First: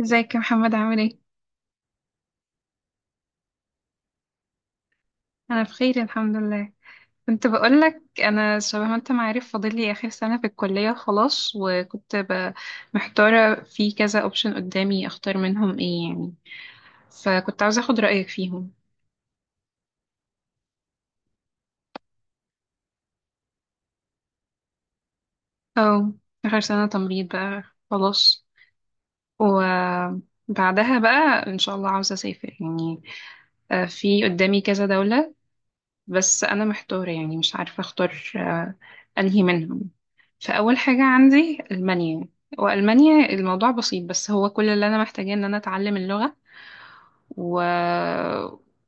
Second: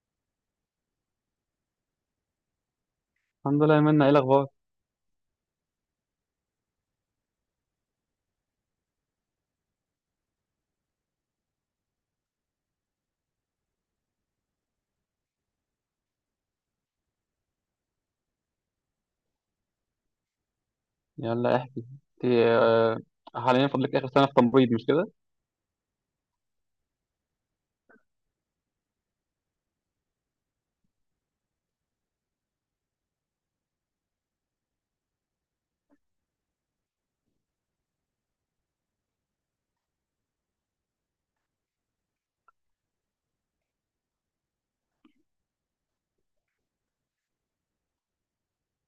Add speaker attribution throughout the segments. Speaker 1: ازيك يا محمد، عامل ايه؟
Speaker 2: الحمد لله يا منى، ايه الاخبار؟
Speaker 1: انا بخير الحمد لله. كنت بقولك انا شبه ما انت ما عارف، فاضل لي اخر سنة في الكلية خلاص، محتارة في كذا اوبشن قدامي اختار منهم ايه يعني. فكنت عاوزة اخد رأيك فيهم.
Speaker 2: يلا احكي. انت حاليا فاضلك اخر سنه في تمريض، مش كده؟
Speaker 1: او اخر سنة تمريض بقى خلاص. وبعدها بقى ان شاء الله عاوزة اسافر يعني. في قدامي كذا دولة. بس انا محتارة يعني مش عارفة اختار انهي منهم. فأول حاجة عندي ألمانيا. وألمانيا الموضوع بسيط، بس هو كل اللي أنا محتاجاه إن أنا أتعلم اللغة و...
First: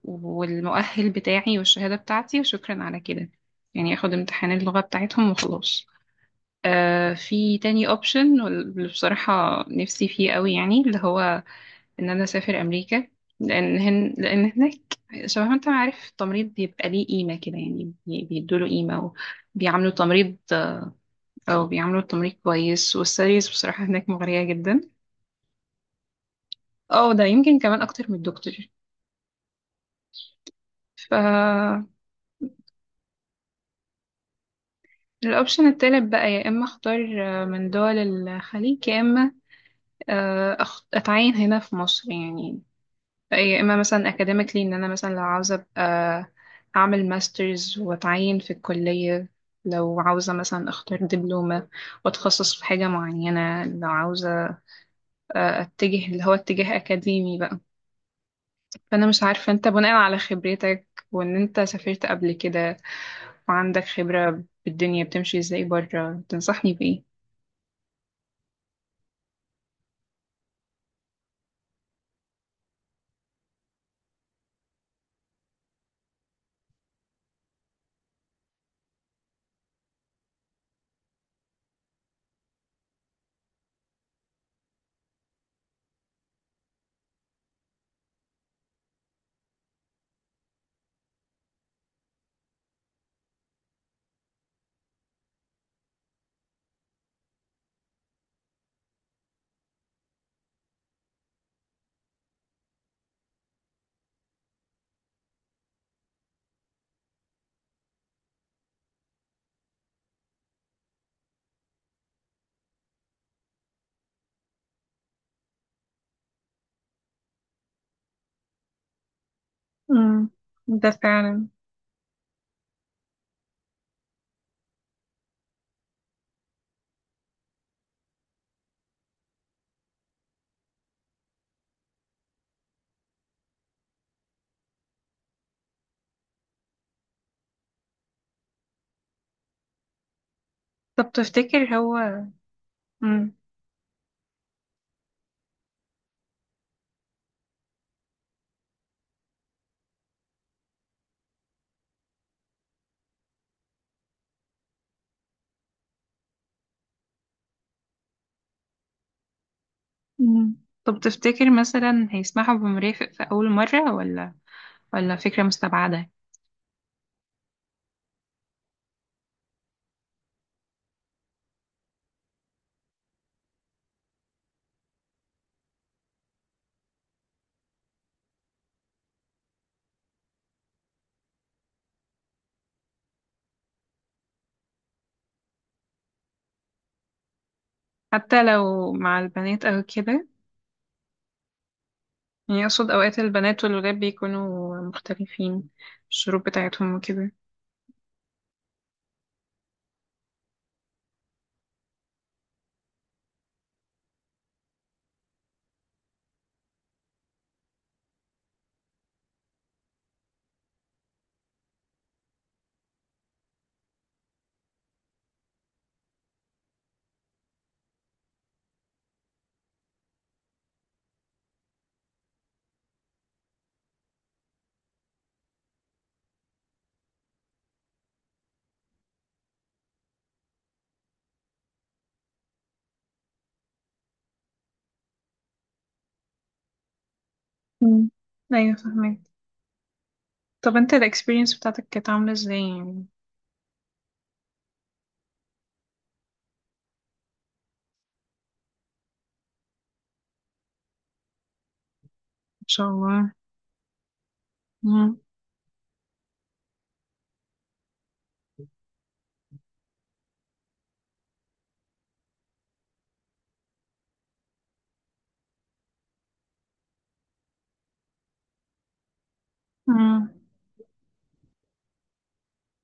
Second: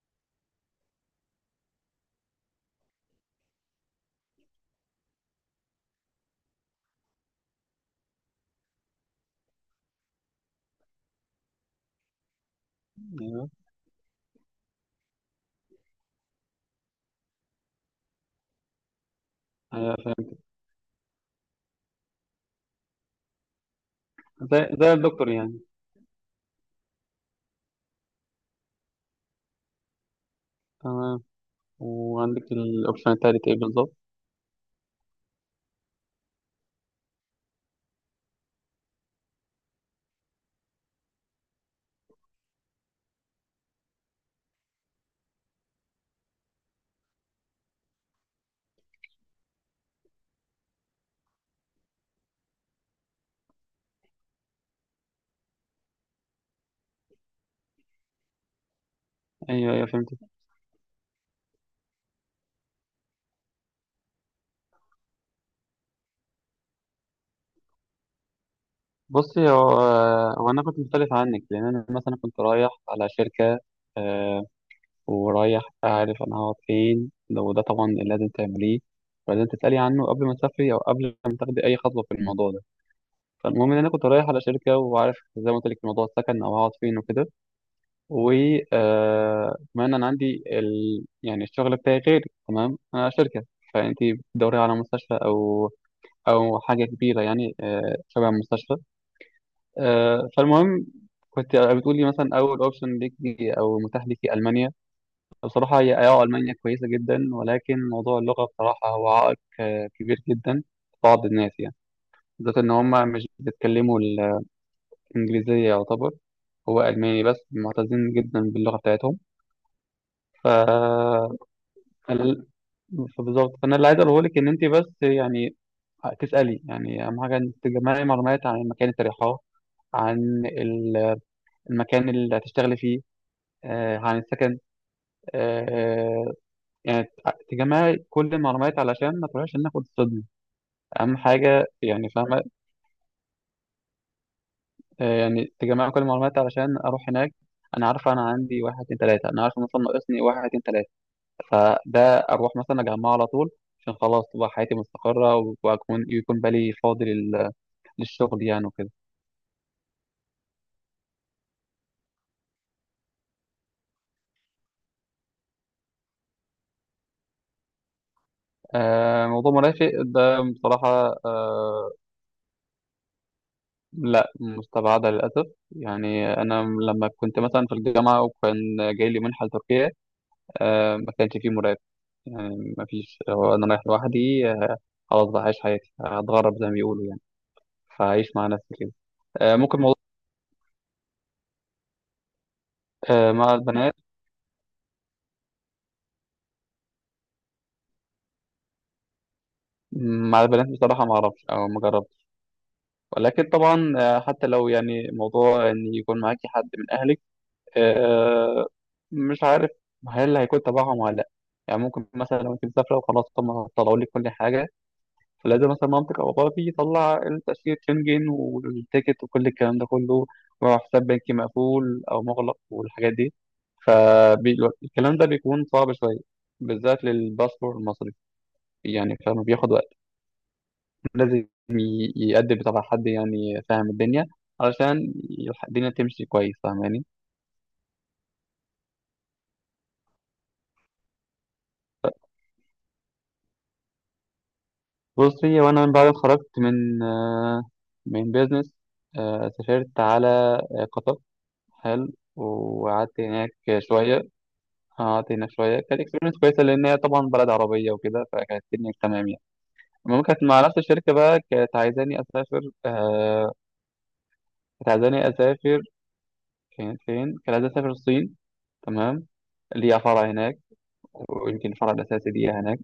Speaker 1: والمؤهل بتاعي والشهادة بتاعتي وشكرا على كده. يعني أخد امتحان اللغة بتاعتهم وخلاص. آه في تاني أوبشن، واللي بصراحة نفسي فيه قوي يعني اللي هو إن أنا أسافر أمريكا.
Speaker 2: ايوه
Speaker 1: لأن هناك شبه ما أنت عارف التمريض بيبقى ليه قيمة كده يعني، بيدوله قيمة، وبيعاملوا
Speaker 2: ايوه
Speaker 1: تمريض.
Speaker 2: فهمت.
Speaker 1: او بيعملوا التمريض كويس، والسيريز بصراحة هناك مغرية
Speaker 2: زي
Speaker 1: جدا.
Speaker 2: زي الدكتور يعني.
Speaker 1: اه ده يمكن كمان اكتر من الدكتور.
Speaker 2: تمام.
Speaker 1: ف
Speaker 2: وعندك الاوبشن التالت ايه بالظبط؟
Speaker 1: الاوبشن التالت بقى، يا اما اختار من دول الخليج، يا اما اتعين هنا في مصر يعني. يا اما مثلا اكاديميكلي ان انا مثلا لو عاوزة ابقى اعمل ماسترز واتعين في الكلية، لو عاوزة مثلا اختار دبلومة واتخصص في حاجة معينة، لو عاوزة اتجه اللي هو اتجاه اكاديمي بقى. فانا مش عارفه انت
Speaker 2: ايوه ايوه
Speaker 1: بناء
Speaker 2: فهمت.
Speaker 1: على خبرتك وان انت سافرت قبل كده وعندك خبره بالدنيا بتمشي ازاي بره، تنصحني بايه؟
Speaker 2: بصي، هو هو انا كنت مختلف عنك، لان انا مثلا كنت رايح على شركه، آه، ورايح اعرف انا هقعد فين. لو ده طبعا اللي لازم تعمليه ولازم تسألي عنه قبل ما تسافري أو قبل ما تاخدي أي خطوة في الموضوع ده. فالمهم إن أنا كنت رايح على شركة وعارف زي ما قلت لك موضوع السكن أو هقعد فين وكده. وكمان انا عندي ال... يعني الشغل بتاعي غير. تمام، انا شركه. فانت بتدوري على مستشفى او او حاجه كبيره يعني، شبه مستشفى. فالمهم، كنت بتقولي مثلا اول اوبشن ليكي او متاح ليكي المانيا. بصراحه هي اه المانيا كويسه جدا، ولكن موضوع اللغه بصراحه هو عائق كبير جدا. بعض الناس يعني بالذات ان هم مش بيتكلموا الانجليزيه يعتبر. هو الماني بس معتزين جدا باللغه بتاعتهم.
Speaker 1: امم
Speaker 2: ف
Speaker 1: ده فعلا.
Speaker 2: ال- فبالظبط. فانا اللي عايز اقوله لك ان انت بس يعني تسالي. يعني اهم حاجه انك تجمعي معلومات عن المكان اللي تريحاه، عن المكان اللي هتشتغلي فيه، عن السكن. آه، يعني تجمعي كل المعلومات علشان ما تروحيش هناك وتصدمي.
Speaker 1: طب
Speaker 2: اهم حاجه
Speaker 1: تفتكر
Speaker 2: يعني،
Speaker 1: هو.
Speaker 2: فاهمه؟
Speaker 1: مم.
Speaker 2: يعني تجمعي كل المعلومات علشان اروح هناك انا عارفه. انا عندي واحد اتنين تلاته انا عارفه، مثلا ناقصني واحد اتنين تلاته، فده اروح مثلا اجمعه على طول، عشان خلاص تبقى حياتي مستقره، واكون يكون بالي فاضي لل للشغل يعني وكده.
Speaker 1: أمم. طب تفتكر مثلا هيسمحوا بمرافق في اول مره، ولا ولا فكره مستبعده؟
Speaker 2: آه، موضوع مرافق ده بصراحة، آه، لا، مستبعدة للأسف. يعني أنا لما كنت مثلا في الجامعة وكان جاي لي منحة لتركيا، آه، ما كانش فيه مرافق. يعني ما فيش، هو أنا رايح لوحدي، آه، خلاص بقى هعيش حياتي، هتغرب زي ما بيقولوا يعني. فهعيش
Speaker 1: حتى
Speaker 2: مع نفسي
Speaker 1: لو
Speaker 2: كده.
Speaker 1: مع
Speaker 2: آه،
Speaker 1: البنات
Speaker 2: ممكن
Speaker 1: او
Speaker 2: موضوع،
Speaker 1: كده؟ يعني اقصد اوقات
Speaker 2: آه، مع
Speaker 1: البنات والولاد
Speaker 2: البنات.
Speaker 1: بيكونوا مختلفين في الشروط بتاعتهم وكده.
Speaker 2: مع البنات بصراحة ما أعرفش أو ما جربتش. ولكن طبعا آه، حتى لو يعني موضوع إن يكون معاكي حد من أهلك، آه، مش عارف هل هيكون تبعهم ولا لا. يعني ممكن مثلا لو انت مسافره وخلاص هم طلعوا لك كل حاجه، فلازم مثلا مامتك او باباك يطلع التاشيره شنجن والتيكت وكل الكلام ده كله، وحساب بنكي مقفول او مغلق والحاجات دي. فالكلام ده بيكون صعب شويه، بالذات للباسبور المصري. يعني فما بياخد وقت، لازم يقدم تبع حد يعني فاهم الدنيا، علشان الدنيا تمشي كويس. فاهماني؟
Speaker 1: أمم. ايوه فهمت. طب انت الاكسبيرينس بتاعتك كانت عامله ازاي يعني؟
Speaker 2: بصي، وانا من بعد ما اتخرجت من من بيزنس، سافرت على قطر. حلو،
Speaker 1: شاء
Speaker 2: وقعدت
Speaker 1: الله.
Speaker 2: هناك شوية.
Speaker 1: مم.
Speaker 2: قعدت هناك شوية. كانت اكسبيرينس كويسة لأن هي طبعا بلد عربية وكده، فكانت الدنيا تمام يعني. المهم، كانت مع نفس الشركة بقى كانت عايزاني أسافر، كانت عايزاني أسافر. كانت فين؟ كانت عايزاني أسافر الصين. تمام، ليها
Speaker 1: مم.
Speaker 2: فرع هناك، ويمكن الفرع الأساسي ليها هناك.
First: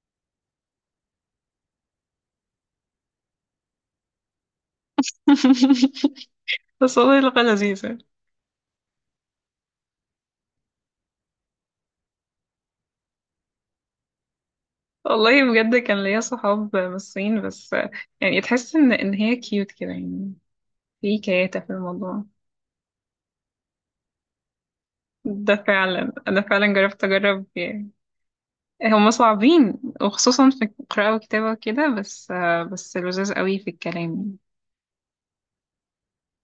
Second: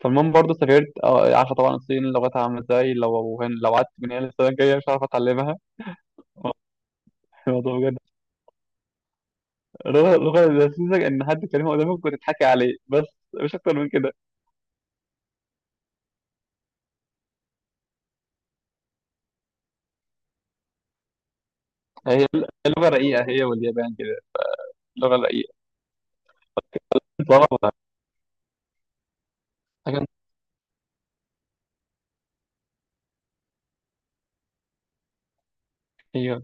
Speaker 2: فالمهم برضه سافرت. عارفة طبعا الصين لغتها عاملة ازاي، لو لو قعدت من هنا للسنة الجاية مش هعرف أتعلمها. آه،
Speaker 1: بس والله لغة
Speaker 2: الموضوع
Speaker 1: لذيذة.
Speaker 2: بجد. اللغة لذيذة إن حد كلمة قدامك وتضحكي عليه بس، مش أكتر من كده.
Speaker 1: والله بجد كان ليا صحاب من الصين، بس يعني تحس ان هي كيوت كده يعني، في كياتة في
Speaker 2: هي
Speaker 1: الموضوع.
Speaker 2: هي لغة رقيقة، هي واليابان كده لغة رقيقة.
Speaker 1: ده فعلا انا فعلا جربت اجرب
Speaker 2: طبعا
Speaker 1: يعني. هم صعبين،
Speaker 2: حاجة.
Speaker 1: وخصوصا في القراءة والكتابة وكده، بس بس لذاذ قوي في الكلام.
Speaker 2: أيوه.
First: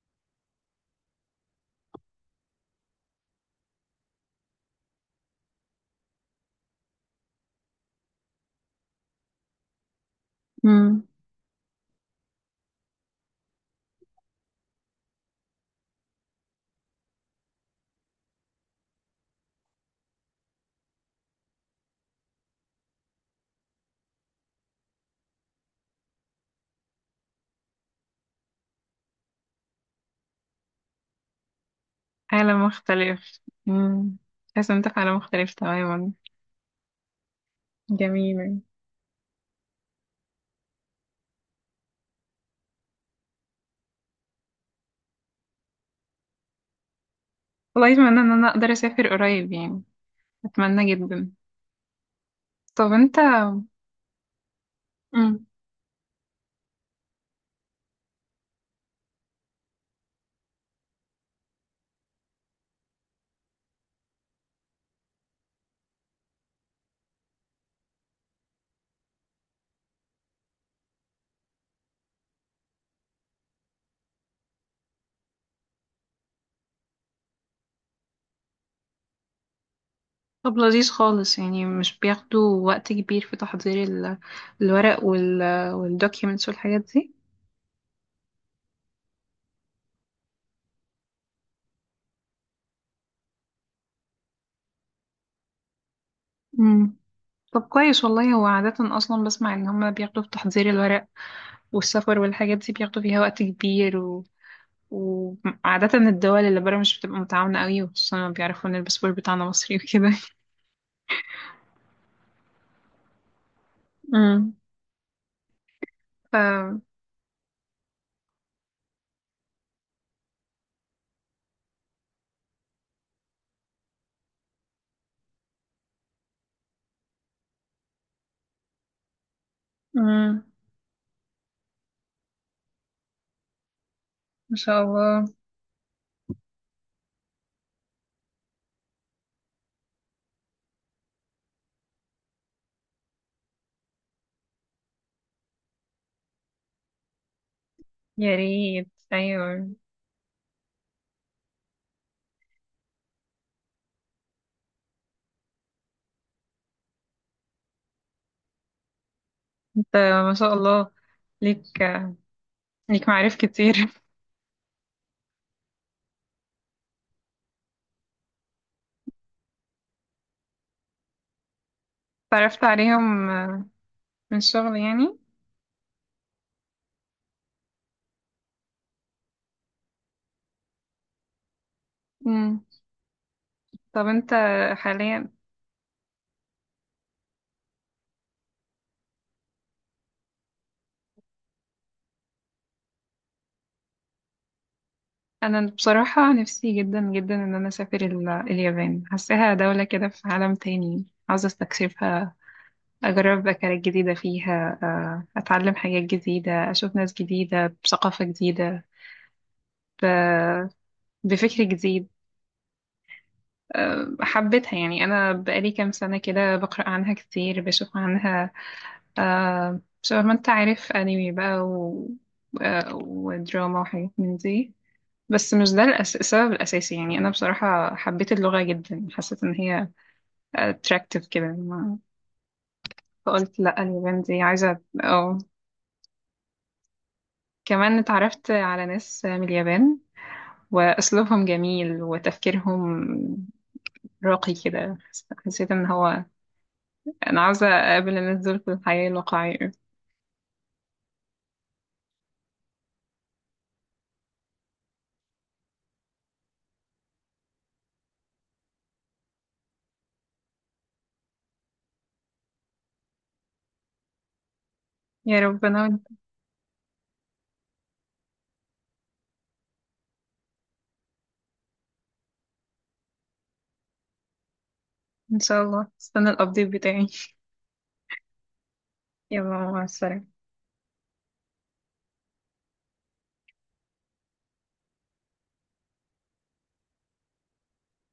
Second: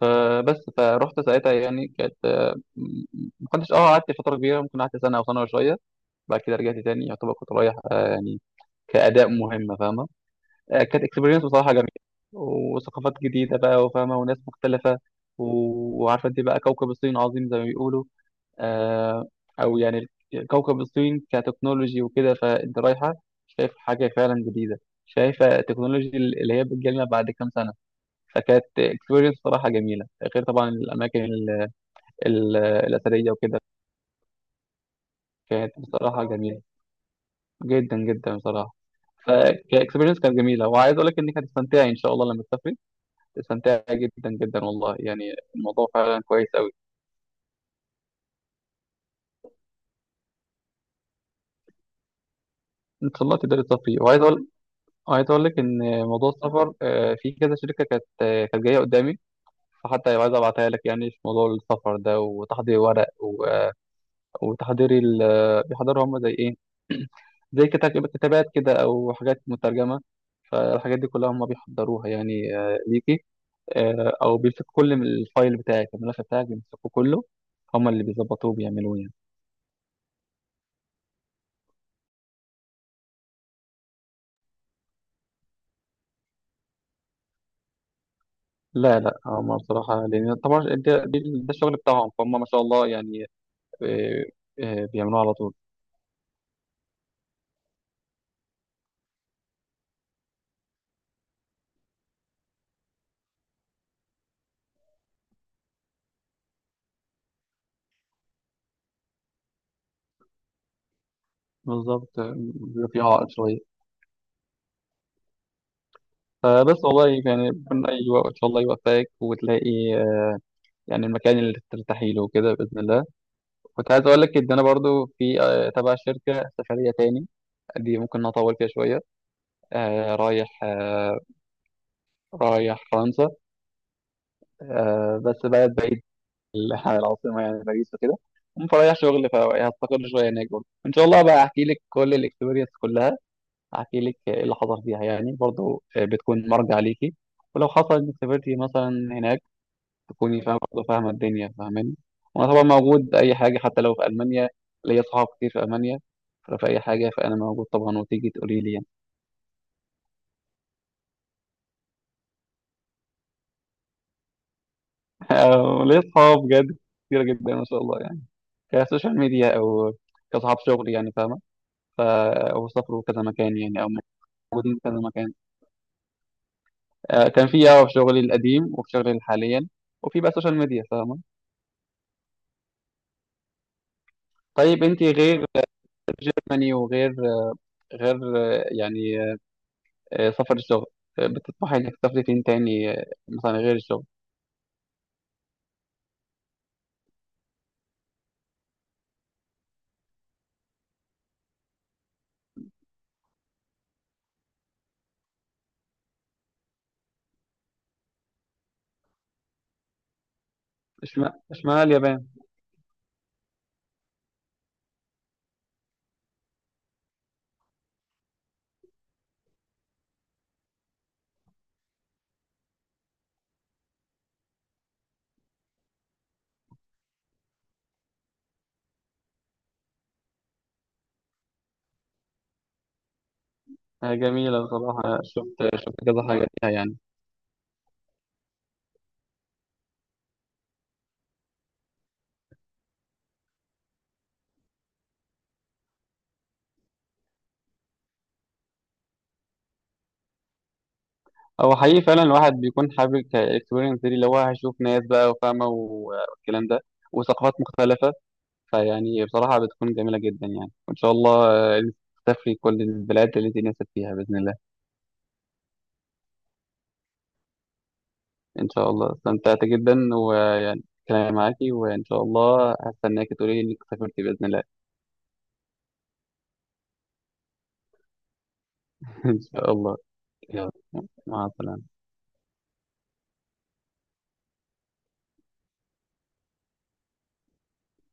Speaker 2: فبس، فروحت ساعتها يعني كانت، ما كنتش اه، قعدت فترة كبيرة، ممكن قعدت سنة أو سنة وشوية. بعد كده رجعت تاني. يعتبر كنت رايح يعني كأداء مهمة، فاهمة؟
Speaker 1: امم
Speaker 2: كانت اكسبيرينس بصراحة جميلة، وثقافات جديدة بقى، وفاهمة وناس مختلفة. وعارفة انت بقى كوكب الصين عظيم زي ما بيقولوا، آه، او يعني كوكب الصين كتكنولوجي وكده. فانت رايحه شايف حاجه فعلا جديده، شايفه التكنولوجي اللي هي بتجيلنا بعد كام سنه. فكانت اكسبيرينس صراحه جميله، غير طبعا الاماكن
Speaker 1: عالم
Speaker 2: الاثريه
Speaker 1: مختلف.
Speaker 2: وكده.
Speaker 1: امم. تحس إن انت في عالم مختلف
Speaker 2: كانت
Speaker 1: تماما.
Speaker 2: بصراحه جميله جدا جدا
Speaker 1: جميل يعني.
Speaker 2: بصراحه. فكاكسبيرينس كانت جميله، وعايز اقول لك انك هتستمتعي ان شاء الله لما تسافري. تستمتعي جدا جدا والله، يعني الموضوع فعلا كويس قوي.
Speaker 1: والله اتمنى ان انا اقدر اسافر قريب يعني، اتمنى جدا. طب
Speaker 2: ان
Speaker 1: انت.
Speaker 2: شاء الله تقدري تسافري. وعايز اقول عايز اقول
Speaker 1: مم.
Speaker 2: لك ان موضوع السفر، في كذا شركه كانت، كانت جايه قدامي، فحتى عايز ابعتها لك يعني في موضوع السفر ده، وتحضير ورق وتحضير ال آه، بيحضروا هم زي ايه زي كتابات كده او حاجات مترجمه. فالحاجات دي كلها هم بيحضروها يعني، ليكي. او بيمسكوا كل من الفايل بتاعك الملف بتاعك، بيمسكوا كله، هم اللي بيظبطوه بيعملوه يعني.
Speaker 1: طب لذيذ خالص يعني، مش بياخدوا وقت كبير في تحضير الورق والدوكيومنتس والحاجات دي؟
Speaker 2: لا لا، هم بصراحه لان طبعا ده, ده الشغل بتاعهم، فهم ما شاء الله يعني، آه، بيعملوه على طول.
Speaker 1: مم. طب كويس والله. هو عادة أصلا بسمع إن هما بياخدوا في تحضير الورق والسفر والحاجات دي بياخدوا فيها وقت كبير وعادة الدول اللي برا مش بتبقى متعاونة قوي، وخصوصا لما بيعرفوا إن الباسبور بتاعنا مصري وكده.
Speaker 2: بالظبط، بيبقى في عائق شوية.
Speaker 1: مم. ف.
Speaker 2: فبس والله، يعني ربنا يوفق، إن شاء الله يوفقك وتلاقي يعني المكان اللي ترتاحي له كده بإذن الله. كنت عايز أقول لك إن أنا برضو في تبع شركة سفرية تاني، دي ممكن نطول فيها شوية.
Speaker 1: مم.
Speaker 2: رايح رايح فرنسا.
Speaker 1: ما شاء الله.
Speaker 2: بس بلد بعيد عن العاصمة يعني باريس وكده. المهم، فرايح شغل، فهستقر شوية هناك برضه إن شاء الله، بقى أحكي لك كل الإكسبيرينس كلها، احكي لك ايه اللي حصل فيها يعني. برضو بتكون مرجع ليكي، ولو حصل انك
Speaker 1: يا
Speaker 2: سافرتي
Speaker 1: ريت
Speaker 2: مثلا هناك
Speaker 1: أيوة.
Speaker 2: تكوني فاهمه برضه، فاهمه الدنيا. فاهماني؟ وانا طبعا موجود اي حاجه، حتى لو في المانيا، ليا صحاب كتير في المانيا، فلو في اي حاجه فانا موجود طبعا، وتيجي تقولي لي يعني.
Speaker 1: انت ما شاء الله، ليك ليك معارف كتير
Speaker 2: ليا صحاب بجد كتير جدا ما شاء الله يعني، كسوشيال ميديا او كصحاب شغل، يعني فاهمه. ف
Speaker 1: تعرفت
Speaker 2: او سافروا كذا
Speaker 1: عليهم
Speaker 2: مكان يعني، او
Speaker 1: من
Speaker 2: موجودين
Speaker 1: الشغل
Speaker 2: في كذا
Speaker 1: يعني.
Speaker 2: مكان. كان في اه في شغلي القديم وفي شغلي حاليا، وفي بقى سوشيال ميديا، فاهمه؟
Speaker 1: مم. طب انت
Speaker 2: طيب انت
Speaker 1: حاليا.
Speaker 2: غير جيرماني، وغير غير يعني سفر الشغل، بتطمحي انك تسافري فين تاني مثلا غير الشغل؟
Speaker 1: انا بصراحة نفسي جدا جدا ان انا اسافر اليابان، حاساها دولة كده في عالم تاني، عاوزة استكشفها، اجرب اكلات جديدة فيها، اتعلم حاجات جديدة، اشوف ناس جديدة بثقافة جديدة، ب-
Speaker 2: اشمعنى
Speaker 1: بفكر
Speaker 2: اشمعنى
Speaker 1: جديد.
Speaker 2: اليابان؟
Speaker 1: حبيتها يعني، انا بقالي كام سنة كده بقرأ عنها كتير بشوف عنها. آه شبه ما انت عارف انمي بقى آه ودراما وحاجات من دي. بس مش ده السبب الأساسي يعني. أنا بصراحة حبيت اللغة جدا، حسيت إن هي attractive كده ما... فقلت لأ اليابان دي
Speaker 2: جميلة
Speaker 1: عايزة.
Speaker 2: بصراحة،
Speaker 1: اه
Speaker 2: شفت كذا حاجة فيها يعني.
Speaker 1: كمان اتعرفت على ناس من اليابان، وأسلوبهم جميل وتفكيرهم راقي كده، حسيت إن هو أنا عاوزة أقابل الناس دول في الحياة الواقعية.
Speaker 2: هو حقيقي فعلا الواحد بيكون حابب الاكسبيرينس دي، اللي هو هيشوف ناس بقى وفاهمة والكلام ده، وثقافات مختلفة. فيعني بصراحة بتكون جميلة جدا يعني، وإن شاء الله آه، تسافري كل البلاد اللي انت نفسك فيها بإذن الله.
Speaker 1: يا رب أنا وإنت.
Speaker 2: ان شاء الله. استمتعت جدا، ويعني كلامي معاكي، وان شاء الله هستناك تقولي لي انك سافرتي باذن الله.
Speaker 1: إن شاء الله استنى الأبديت بتاعي.
Speaker 2: ان
Speaker 1: يلا
Speaker 2: شاء
Speaker 1: مع
Speaker 2: الله.
Speaker 1: السلامة.
Speaker 2: يلا مع السلامه.